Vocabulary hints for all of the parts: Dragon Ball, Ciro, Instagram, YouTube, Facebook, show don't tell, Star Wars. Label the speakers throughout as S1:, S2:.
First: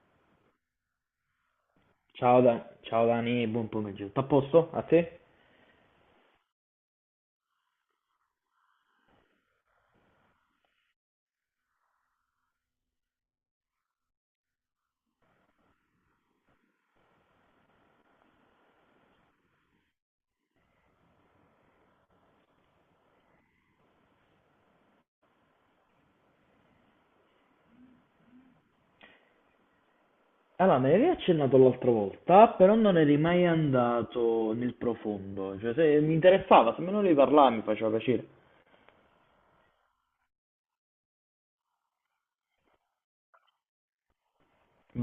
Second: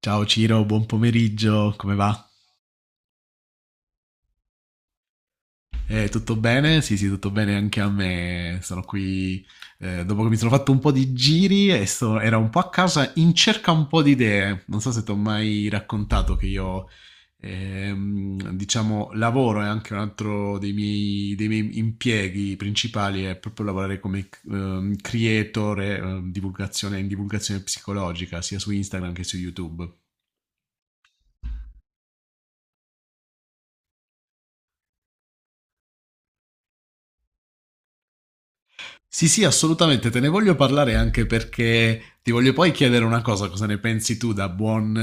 S1: Ciao Ciro, buon pomeriggio, come va?
S2: Ciao, ciao Dani, buon pomeriggio. Tutto a posto? A te?
S1: Tutto bene? Sì, sì, tutto bene anche a me. Sono qui dopo che mi sono fatto un po' di giri e era un po' a casa in cerca un po' di idee. Non so se ti ho mai raccontato che io, diciamo, lavoro e anche un altro dei miei impieghi principali è proprio lavorare come creator e, divulgazione, in divulgazione psicologica, sia su Instagram che su YouTube.
S2: Allora, me ne avevi accennato l'altra volta, però non eri mai andato nel profondo. Cioè, se mi interessava, se me ne volevi parlare mi faceva piacere.
S1: Sì, sì, assolutamente, te ne voglio parlare anche perché ti voglio poi chiedere una cosa, cosa ne pensi tu da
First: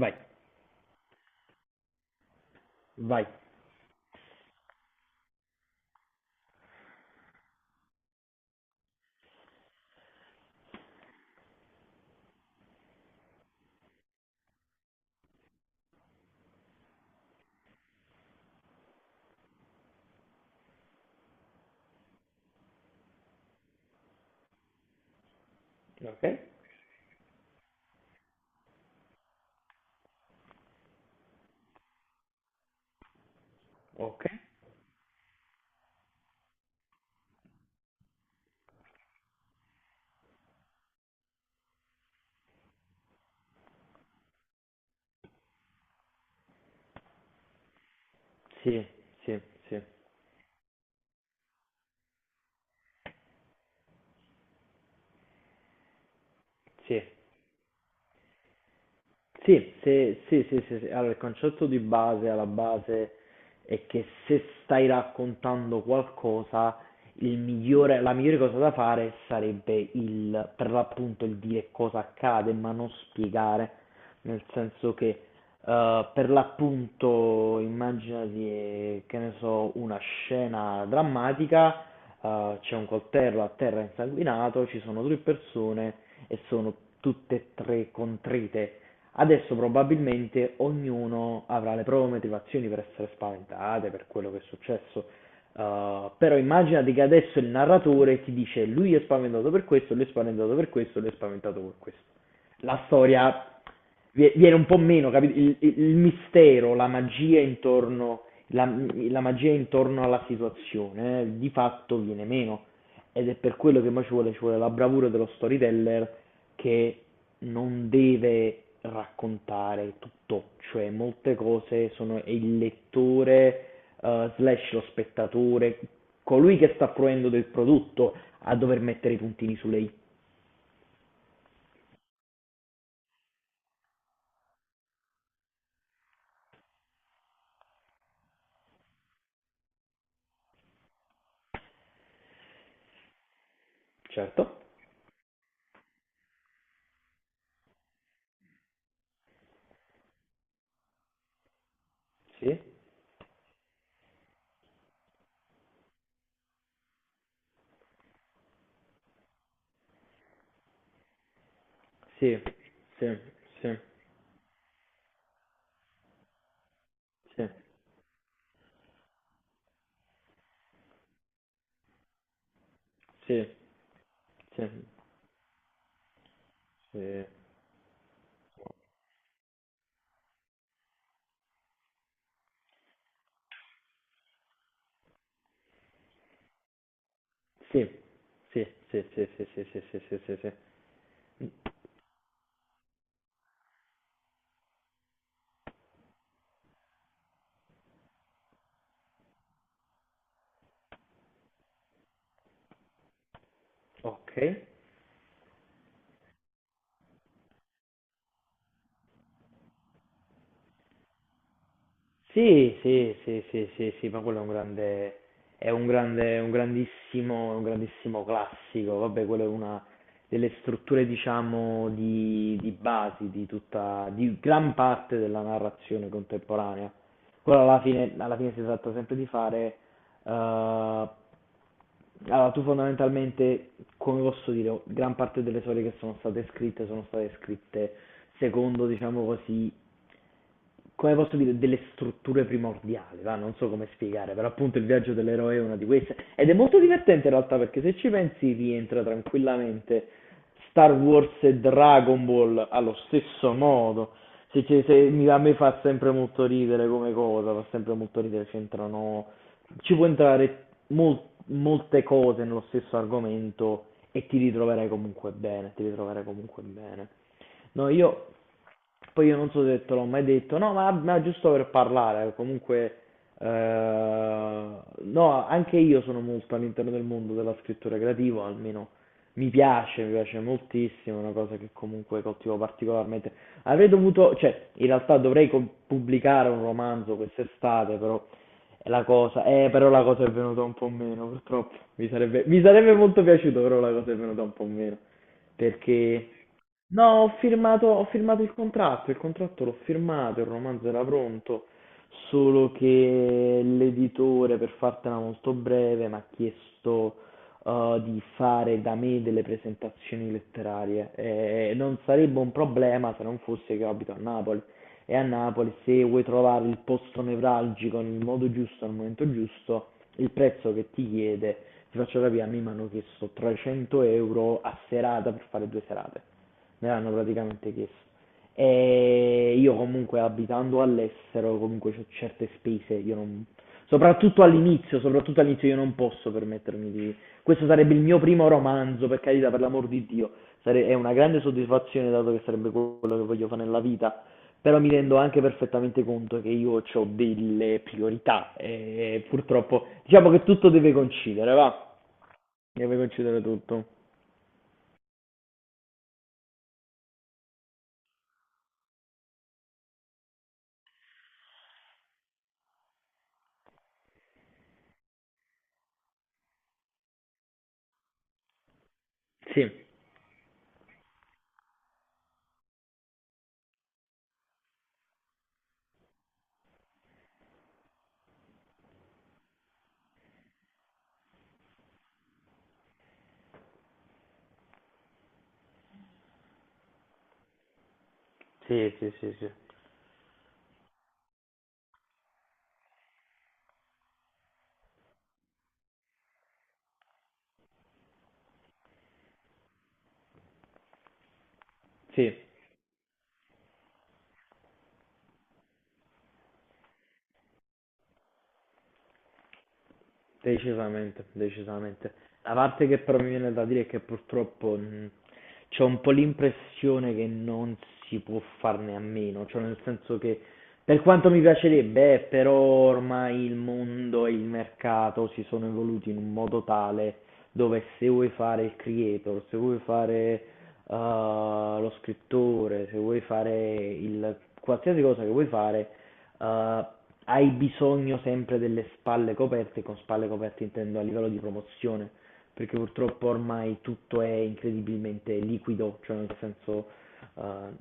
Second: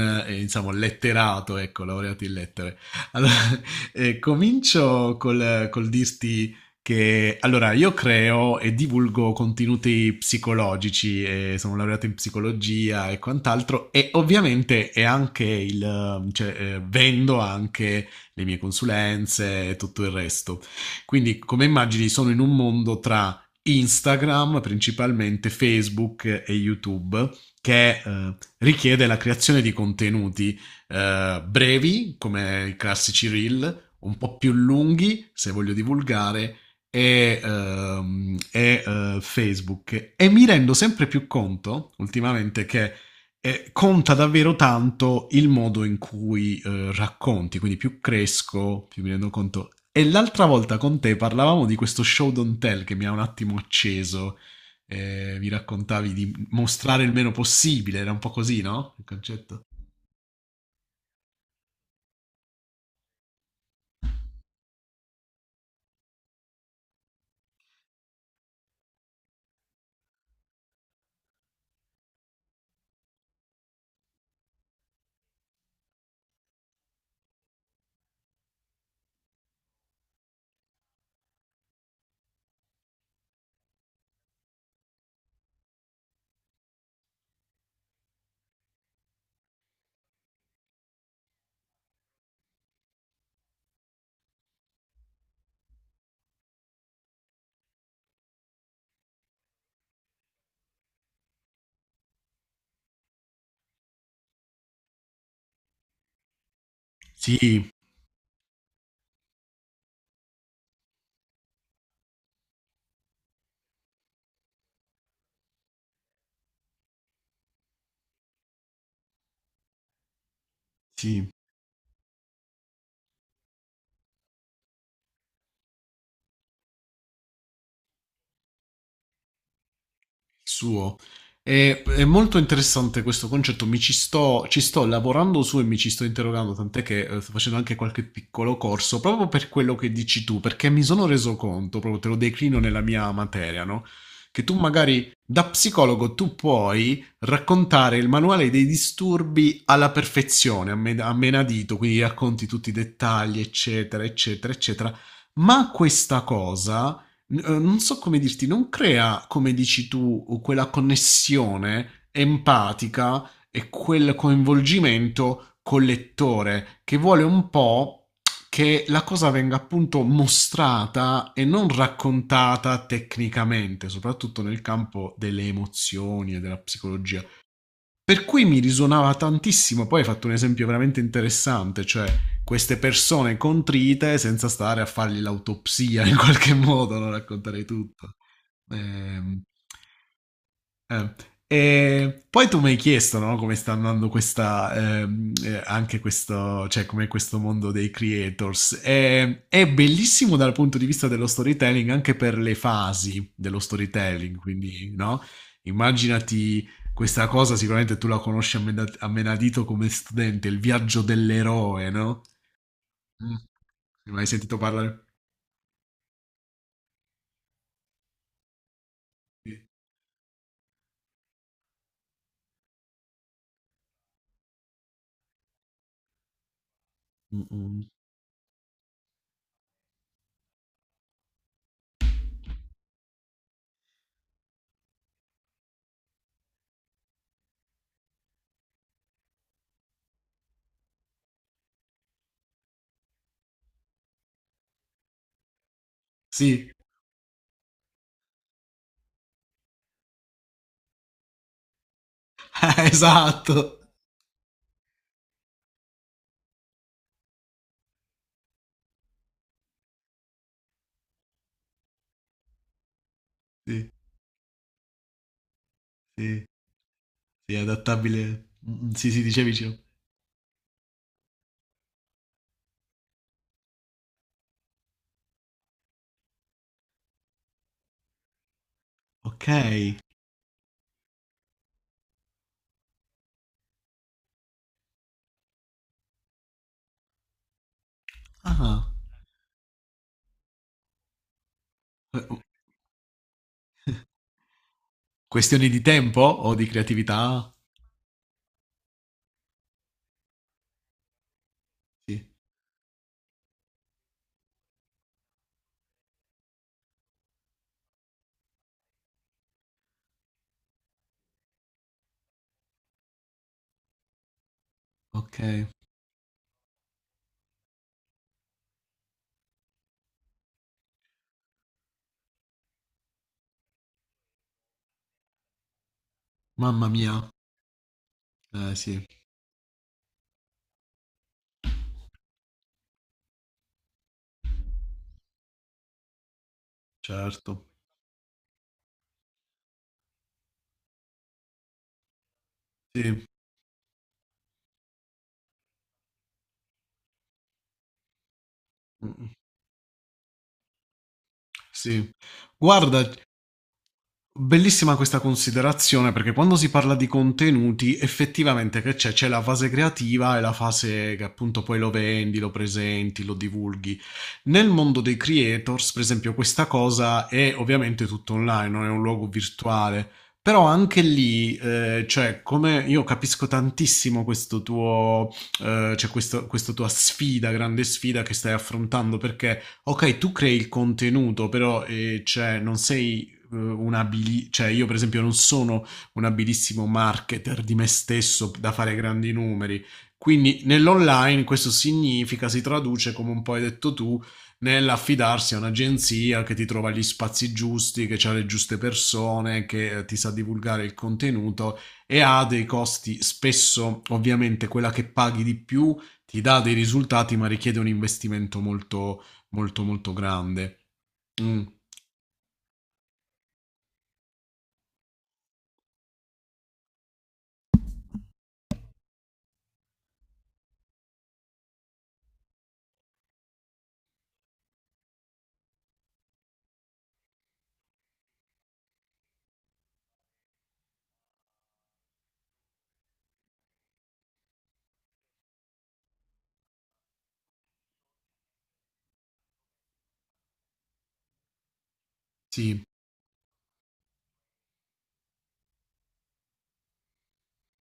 S2: Vai,
S1: diciamo, letterato, ecco, laureato in lettere.
S2: vai.
S1: Allora, comincio col dirti che, allora, io creo e divulgo contenuti psicologici, sono laureato in psicologia e quant'altro, e ovviamente è anche vendo anche le mie consulenze e tutto il resto. Quindi, come immagini, sono in un mondo tra Instagram, principalmente Facebook
S2: Ok?
S1: e YouTube, che richiede la creazione di contenuti brevi, come i classici reel, un
S2: Ok?
S1: po' più lunghi, se voglio divulgare, Facebook. E mi rendo sempre più conto, ultimamente, che conta davvero tanto il modo in cui racconti, quindi più
S2: Sì,
S1: cresco, più mi rendo
S2: sì,
S1: conto.
S2: sì,
S1: E l'altra volta con te parlavamo di questo show don't tell che mi ha un attimo acceso. Mi raccontavi di
S2: sì.
S1: mostrare il meno possibile, era un po' così, no? Il concetto.
S2: Sì, se sì, sì, sì, sì. Allora, il concetto di base, alla base, è che se stai raccontando qualcosa, la migliore cosa da fare sarebbe per l'appunto il dire cosa accade, ma non spiegare, nel senso che per l'appunto immaginati, che ne so, una scena drammatica, c'è un coltello a terra insanguinato, ci sono tre persone e sono tutte e tre contrite. Adesso probabilmente ognuno avrà le proprie motivazioni per essere spaventate, per quello che è successo, però immaginati che adesso il narratore ti dice lui è spaventato per questo, lui è spaventato per questo, lui è spaventato per questo. La storia viene un po' meno, capito? Il mistero, la magia
S1: Sì,
S2: intorno, la magia intorno alla situazione, di fatto viene meno. Ed è per quello che poi ci vuole la bravura dello storyteller che non deve raccontare tutto, cioè
S1: sì.
S2: molte cose sono e il lettore, slash lo spettatore, colui che sta fruendo del prodotto a dover mettere i puntini sulle i.
S1: Suo. È molto interessante questo concetto, ci sto lavorando su e mi ci sto interrogando, tant'è che sto facendo anche qualche piccolo corso, proprio per quello che dici tu, perché mi sono reso conto, proprio te lo declino nella mia materia, no? Che
S2: Certo,
S1: tu magari da psicologo tu puoi raccontare il manuale dei disturbi alla perfezione, a menadito, quindi racconti
S2: sì,
S1: tutti i dettagli, eccetera, eccetera, eccetera, ma questa cosa non so come dirti, non crea, come dici tu, quella connessione
S2: sì, sì,
S1: empatica e
S2: sì,
S1: quel coinvolgimento col lettore che vuole
S2: sì,
S1: un po' che la cosa venga appunto mostrata e non raccontata
S2: sì, sì,
S1: tecnicamente, soprattutto nel
S2: sì,
S1: campo delle emozioni e della psicologia.
S2: sì,
S1: Per cui mi risuonava tantissimo, poi hai fatto un esempio veramente interessante, cioè queste persone contrite senza stare a fargli l'autopsia in qualche modo, non racconterei
S2: sì,
S1: tutto.
S2: sì, sì, sì,
S1: Ehm,
S2: sì, sì, sì, sì, sì, sì.
S1: eh, E poi tu mi hai chiesto, no, come sta andando questa, anche questo, cioè come questo mondo dei creators. È bellissimo dal punto di vista dello storytelling, anche per le fasi dello
S2: Ok.
S1: storytelling, quindi, no? Immaginati questa cosa, sicuramente tu la conosci a menadito come studente, il viaggio dell'eroe, no?
S2: Sì, sì,
S1: Mm.
S2: sì, sì, sì, sì,
S1: Ne hai
S2: ma
S1: mai
S2: quello
S1: sentito parlare?
S2: è un grande, un grandissimo classico. Vabbè, quello è
S1: Sì.
S2: una delle strutture, diciamo, di base di tutta, di gran parte della narrazione contemporanea.
S1: Mm,
S2: Quello
S1: mm.
S2: alla fine si tratta sempre di fare, eh, allora, tu fondamentalmente, come posso dire, gran parte delle storie che sono state scritte secondo, diciamo così, come posso dire, delle strutture primordiali, va? Non so come spiegare, però appunto il viaggio dell'eroe è una di queste ed è
S1: Sì,
S2: molto divertente in realtà perché se ci pensi rientra tranquillamente Star Wars e Dragon Ball allo stesso
S1: esatto.
S2: modo, a me fa sempre molto ridere come cosa, fa sempre molto ridere, ci può entrare molte cose nello stesso argomento
S1: Sì,
S2: e ti ritroverai comunque bene, ti ritroverai
S1: sì.
S2: comunque bene.
S1: Sì, è
S2: No, io
S1: adattabile. Mm. Sì, sì,
S2: poi io
S1: dicevi.
S2: non so
S1: Dicevo.
S2: se te l'ho mai detto, no, ma giusto per parlare, comunque, eh, no, anche io sono molto all'interno del mondo della scrittura creativa, almeno
S1: Ok.
S2: mi piace moltissimo, è una cosa che comunque coltivo particolarmente. Avrei dovuto, cioè, in realtà dovrei pubblicare un romanzo quest'estate, però
S1: Ah.
S2: però la cosa è venuta un po' meno, purtroppo.
S1: Oh,
S2: Mi sarebbe molto piaciuto, però la cosa è venuta un po' meno,
S1: questioni di tempo
S2: perché...
S1: o di
S2: No,
S1: creatività?
S2: ho firmato il contratto l'ho firmato, il romanzo era pronto,
S1: Sì.
S2: solo che l'editore, per fartela molto breve, mi ha chiesto di fare da me delle presentazioni letterarie. E non sarebbe un problema se non fosse che abito a Napoli. E a
S1: Ok.
S2: Napoli, se vuoi trovare il posto nevralgico nel modo giusto, al momento giusto, il prezzo che ti chiede, ti faccio capire, a me mi hanno chiesto 300 euro a serata per fare due serate.
S1: Mamma
S2: Me l'hanno
S1: mia.
S2: praticamente chiesto.
S1: Eh sì,
S2: E io comunque abitando all'estero, comunque ho certe spese, io non... soprattutto all'inizio io non posso permettermi di...
S1: certo.
S2: Questo sarebbe il mio primo romanzo, per carità, per l'amor di Dio. È una grande soddisfazione dato che sarebbe quello che
S1: Sì.
S2: voglio fare nella vita, però mi rendo anche perfettamente conto che io ho delle priorità e
S1: Mm.
S2: purtroppo diciamo che tutto deve coincidere, va?
S1: Sì.
S2: Deve
S1: Guarda,
S2: coincidere tutto.
S1: bellissima questa considerazione perché quando si parla di contenuti effettivamente che c'è? C'è la fase creativa e la fase che appunto poi lo vendi, lo presenti, lo divulghi. Nel mondo dei creators, per esempio, questa cosa è ovviamente tutto online, non è un luogo
S2: Sì,
S1: virtuale. Però anche lì, come io capisco tantissimo questo tuo, questa tua sfida, grande sfida che stai affrontando, perché ok, tu crei il contenuto, però non sei cioè io per esempio non sono un abilissimo marketer di me stesso da
S2: sì,
S1: fare
S2: sì,
S1: grandi
S2: sì, sì.
S1: numeri. Quindi nell'online questo significa, si traduce, come un po' hai detto tu, nell'affidarsi a un'agenzia che ti trova gli spazi giusti, che ha le giuste persone, che ti sa divulgare il contenuto e
S2: Sì.
S1: ha dei costi spesso, ovviamente, quella che paghi di più ti dà dei risultati, ma richiede un investimento molto, molto, molto grande.
S2: Decisamente,
S1: Mm,
S2: decisamente. La parte che però mi viene da dire è che purtroppo c'ho un po' l'impressione che non si può farne a meno, cioè nel senso che per quanto mi piacerebbe, però ormai il mondo e il mercato si sono evoluti in un modo tale dove se vuoi fare il creator, se vuoi fare lo scrittore, se vuoi fare il qualsiasi cosa che vuoi fare, eh, hai bisogno sempre delle spalle coperte, e con spalle coperte intendo a livello di promozione perché
S1: sì,
S2: purtroppo ormai tutto è incredibilmente liquido, cioè nel senso eh,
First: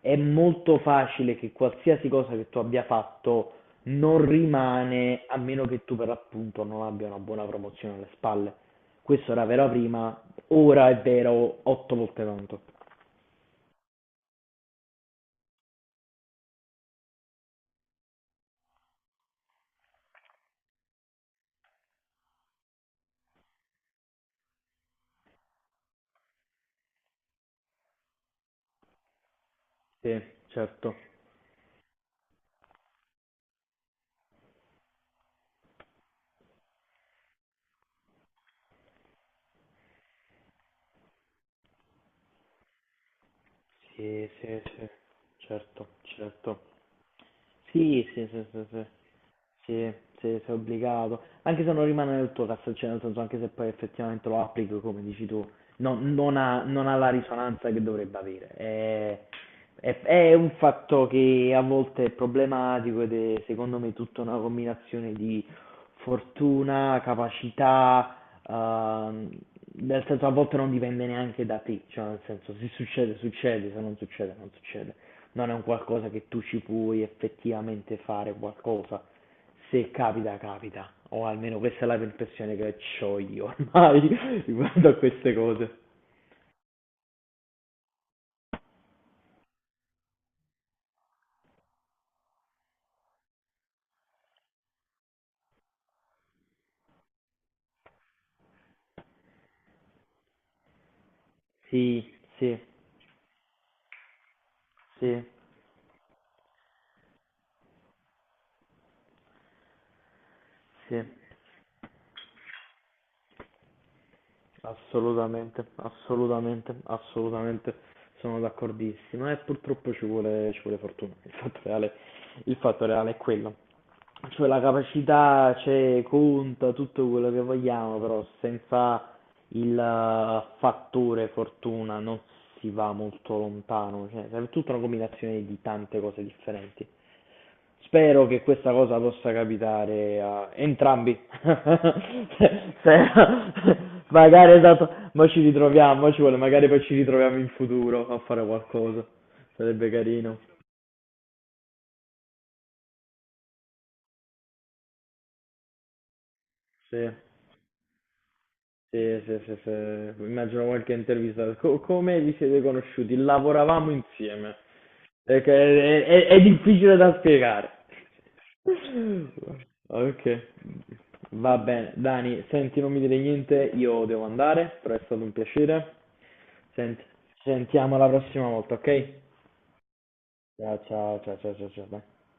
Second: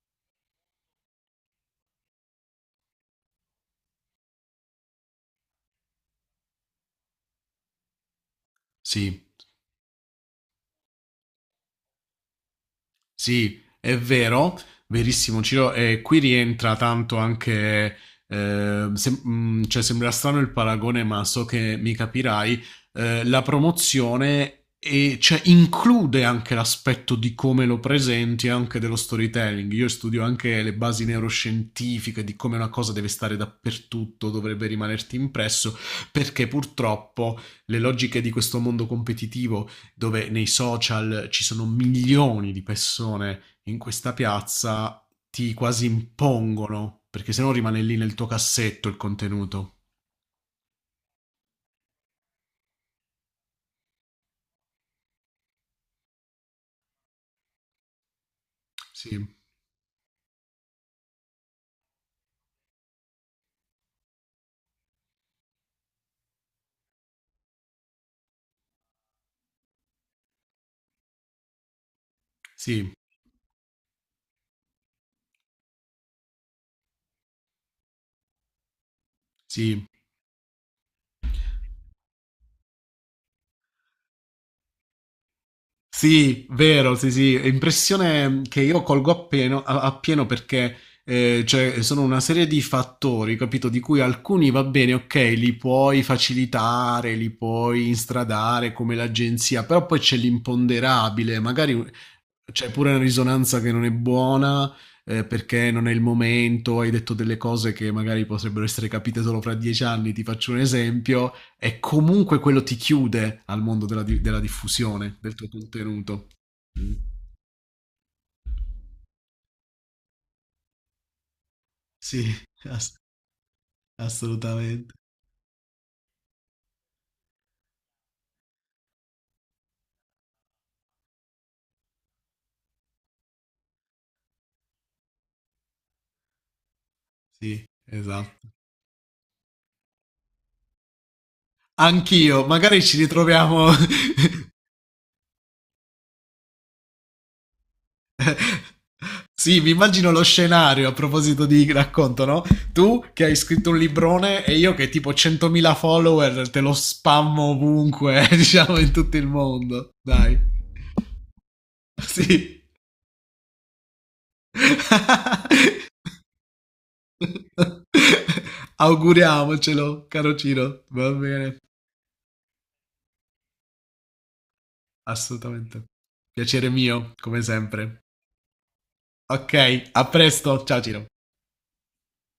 S2: è molto facile che qualsiasi cosa che tu abbia fatto non rimane a meno che tu per l'appunto non abbia una buona promozione alle spalle.
S1: sì.
S2: Questo era vero prima, ora è vero otto volte tanto.
S1: Sì, è vero, verissimo Ciro, e qui rientra tanto anche, sembra strano il paragone, ma so che mi capirai, la promozione e, cioè, include anche l'aspetto di come lo presenti e anche dello storytelling. Io studio
S2: Sì,
S1: anche le
S2: certo.
S1: basi neuroscientifiche di come una cosa deve stare dappertutto, dovrebbe rimanerti impresso, perché purtroppo le logiche di questo mondo competitivo dove nei social ci sono milioni di persone in questa
S2: Sì, sì, sì,
S1: piazza, ti quasi
S2: certo, certo.
S1: impongono, perché se no rimane lì
S2: Sì,
S1: nel tuo
S2: sì, sì, sì, sì,
S1: cassetto il contenuto.
S2: sì, sì, sei obbligato, anche se non rimane nel tuo cazzo, cioè nel senso anche se poi effettivamente lo applichi come dici tu, non ha, non ha la risonanza che dovrebbe avere,
S1: Sì,
S2: è un fatto che a volte è problematico ed è secondo me tutta una combinazione di fortuna, capacità, ehm, nel senso a volte non dipende neanche da te, cioè nel senso se
S1: sì,
S2: succede succede, se non succede non succede non è un qualcosa che tu ci puoi effettivamente fare qualcosa.
S1: sì.
S2: Se capita, capita. O almeno questa è la impressione che ho io ormai riguardo a queste cose.
S1: Sì, vero, sì, sì, è impressione che io colgo appieno, appieno perché sono una serie di fattori, capito? Di cui alcuni va bene, ok, li puoi facilitare, li puoi instradare come l'agenzia, però poi c'è l'imponderabile, magari
S2: Sì, sì,
S1: c'è pure una risonanza che non è buona
S2: sì,
S1: perché non è il momento, hai detto delle cose che magari potrebbero essere capite solo fra dieci anni, ti faccio un
S2: sì,
S1: esempio e comunque quello ti chiude al mondo della diffusione del tuo
S2: assolutamente,
S1: contenuto.
S2: assolutamente,
S1: Mm.
S2: assolutamente. Sono d'accordissimo e purtroppo ci vuole fortuna.
S1: Sì,
S2: Il fatto
S1: ass-
S2: reale è quello. Cioè la
S1: assolutamente.
S2: capacità c'è, conta tutto quello che vogliamo, però senza il fattore fortuna non si va molto lontano, cioè serve tutta una combinazione di tante cose differenti.
S1: Sì.
S2: Spero che
S1: Esatto.
S2: questa cosa possa capitare a entrambi.
S1: Anch'io,
S2: Se-
S1: magari ci
S2: se-
S1: ritroviamo.
S2: Magari esatto, ma ci ritroviamo, mo ci vuole, magari poi ci ritroviamo in futuro a fare qualcosa.
S1: Sì, mi
S2: Sarebbe
S1: immagino lo
S2: carino.
S1: scenario a proposito di racconto, no? Tu che hai scritto un librone e io che tipo 100.000 follower te lo
S2: Sì.
S1: spammo ovunque, diciamo in tutto
S2: Sì,
S1: il
S2: sì, sì, sì,
S1: mondo. Dai.
S2: immagino qualche intervista. Come vi
S1: Sì.
S2: siete conosciuti? Lavoravamo insieme. È, che- è- È difficile da spiegare.
S1: Auguriamocelo, caro
S2: Ok,
S1: Ciro. Va bene,
S2: va bene. Dani, senti, non mi dire niente, io devo andare, però è stato un
S1: assolutamente.
S2: piacere.
S1: Piacere
S2: Senti,
S1: mio, come
S2: ci sentiamo
S1: sempre.
S2: la prossima volta, ok?
S1: Ok, a presto.
S2: Ciao,
S1: Ciao Ciro.
S2: ciao, ciao, ciao, ciao, ciao. Dai.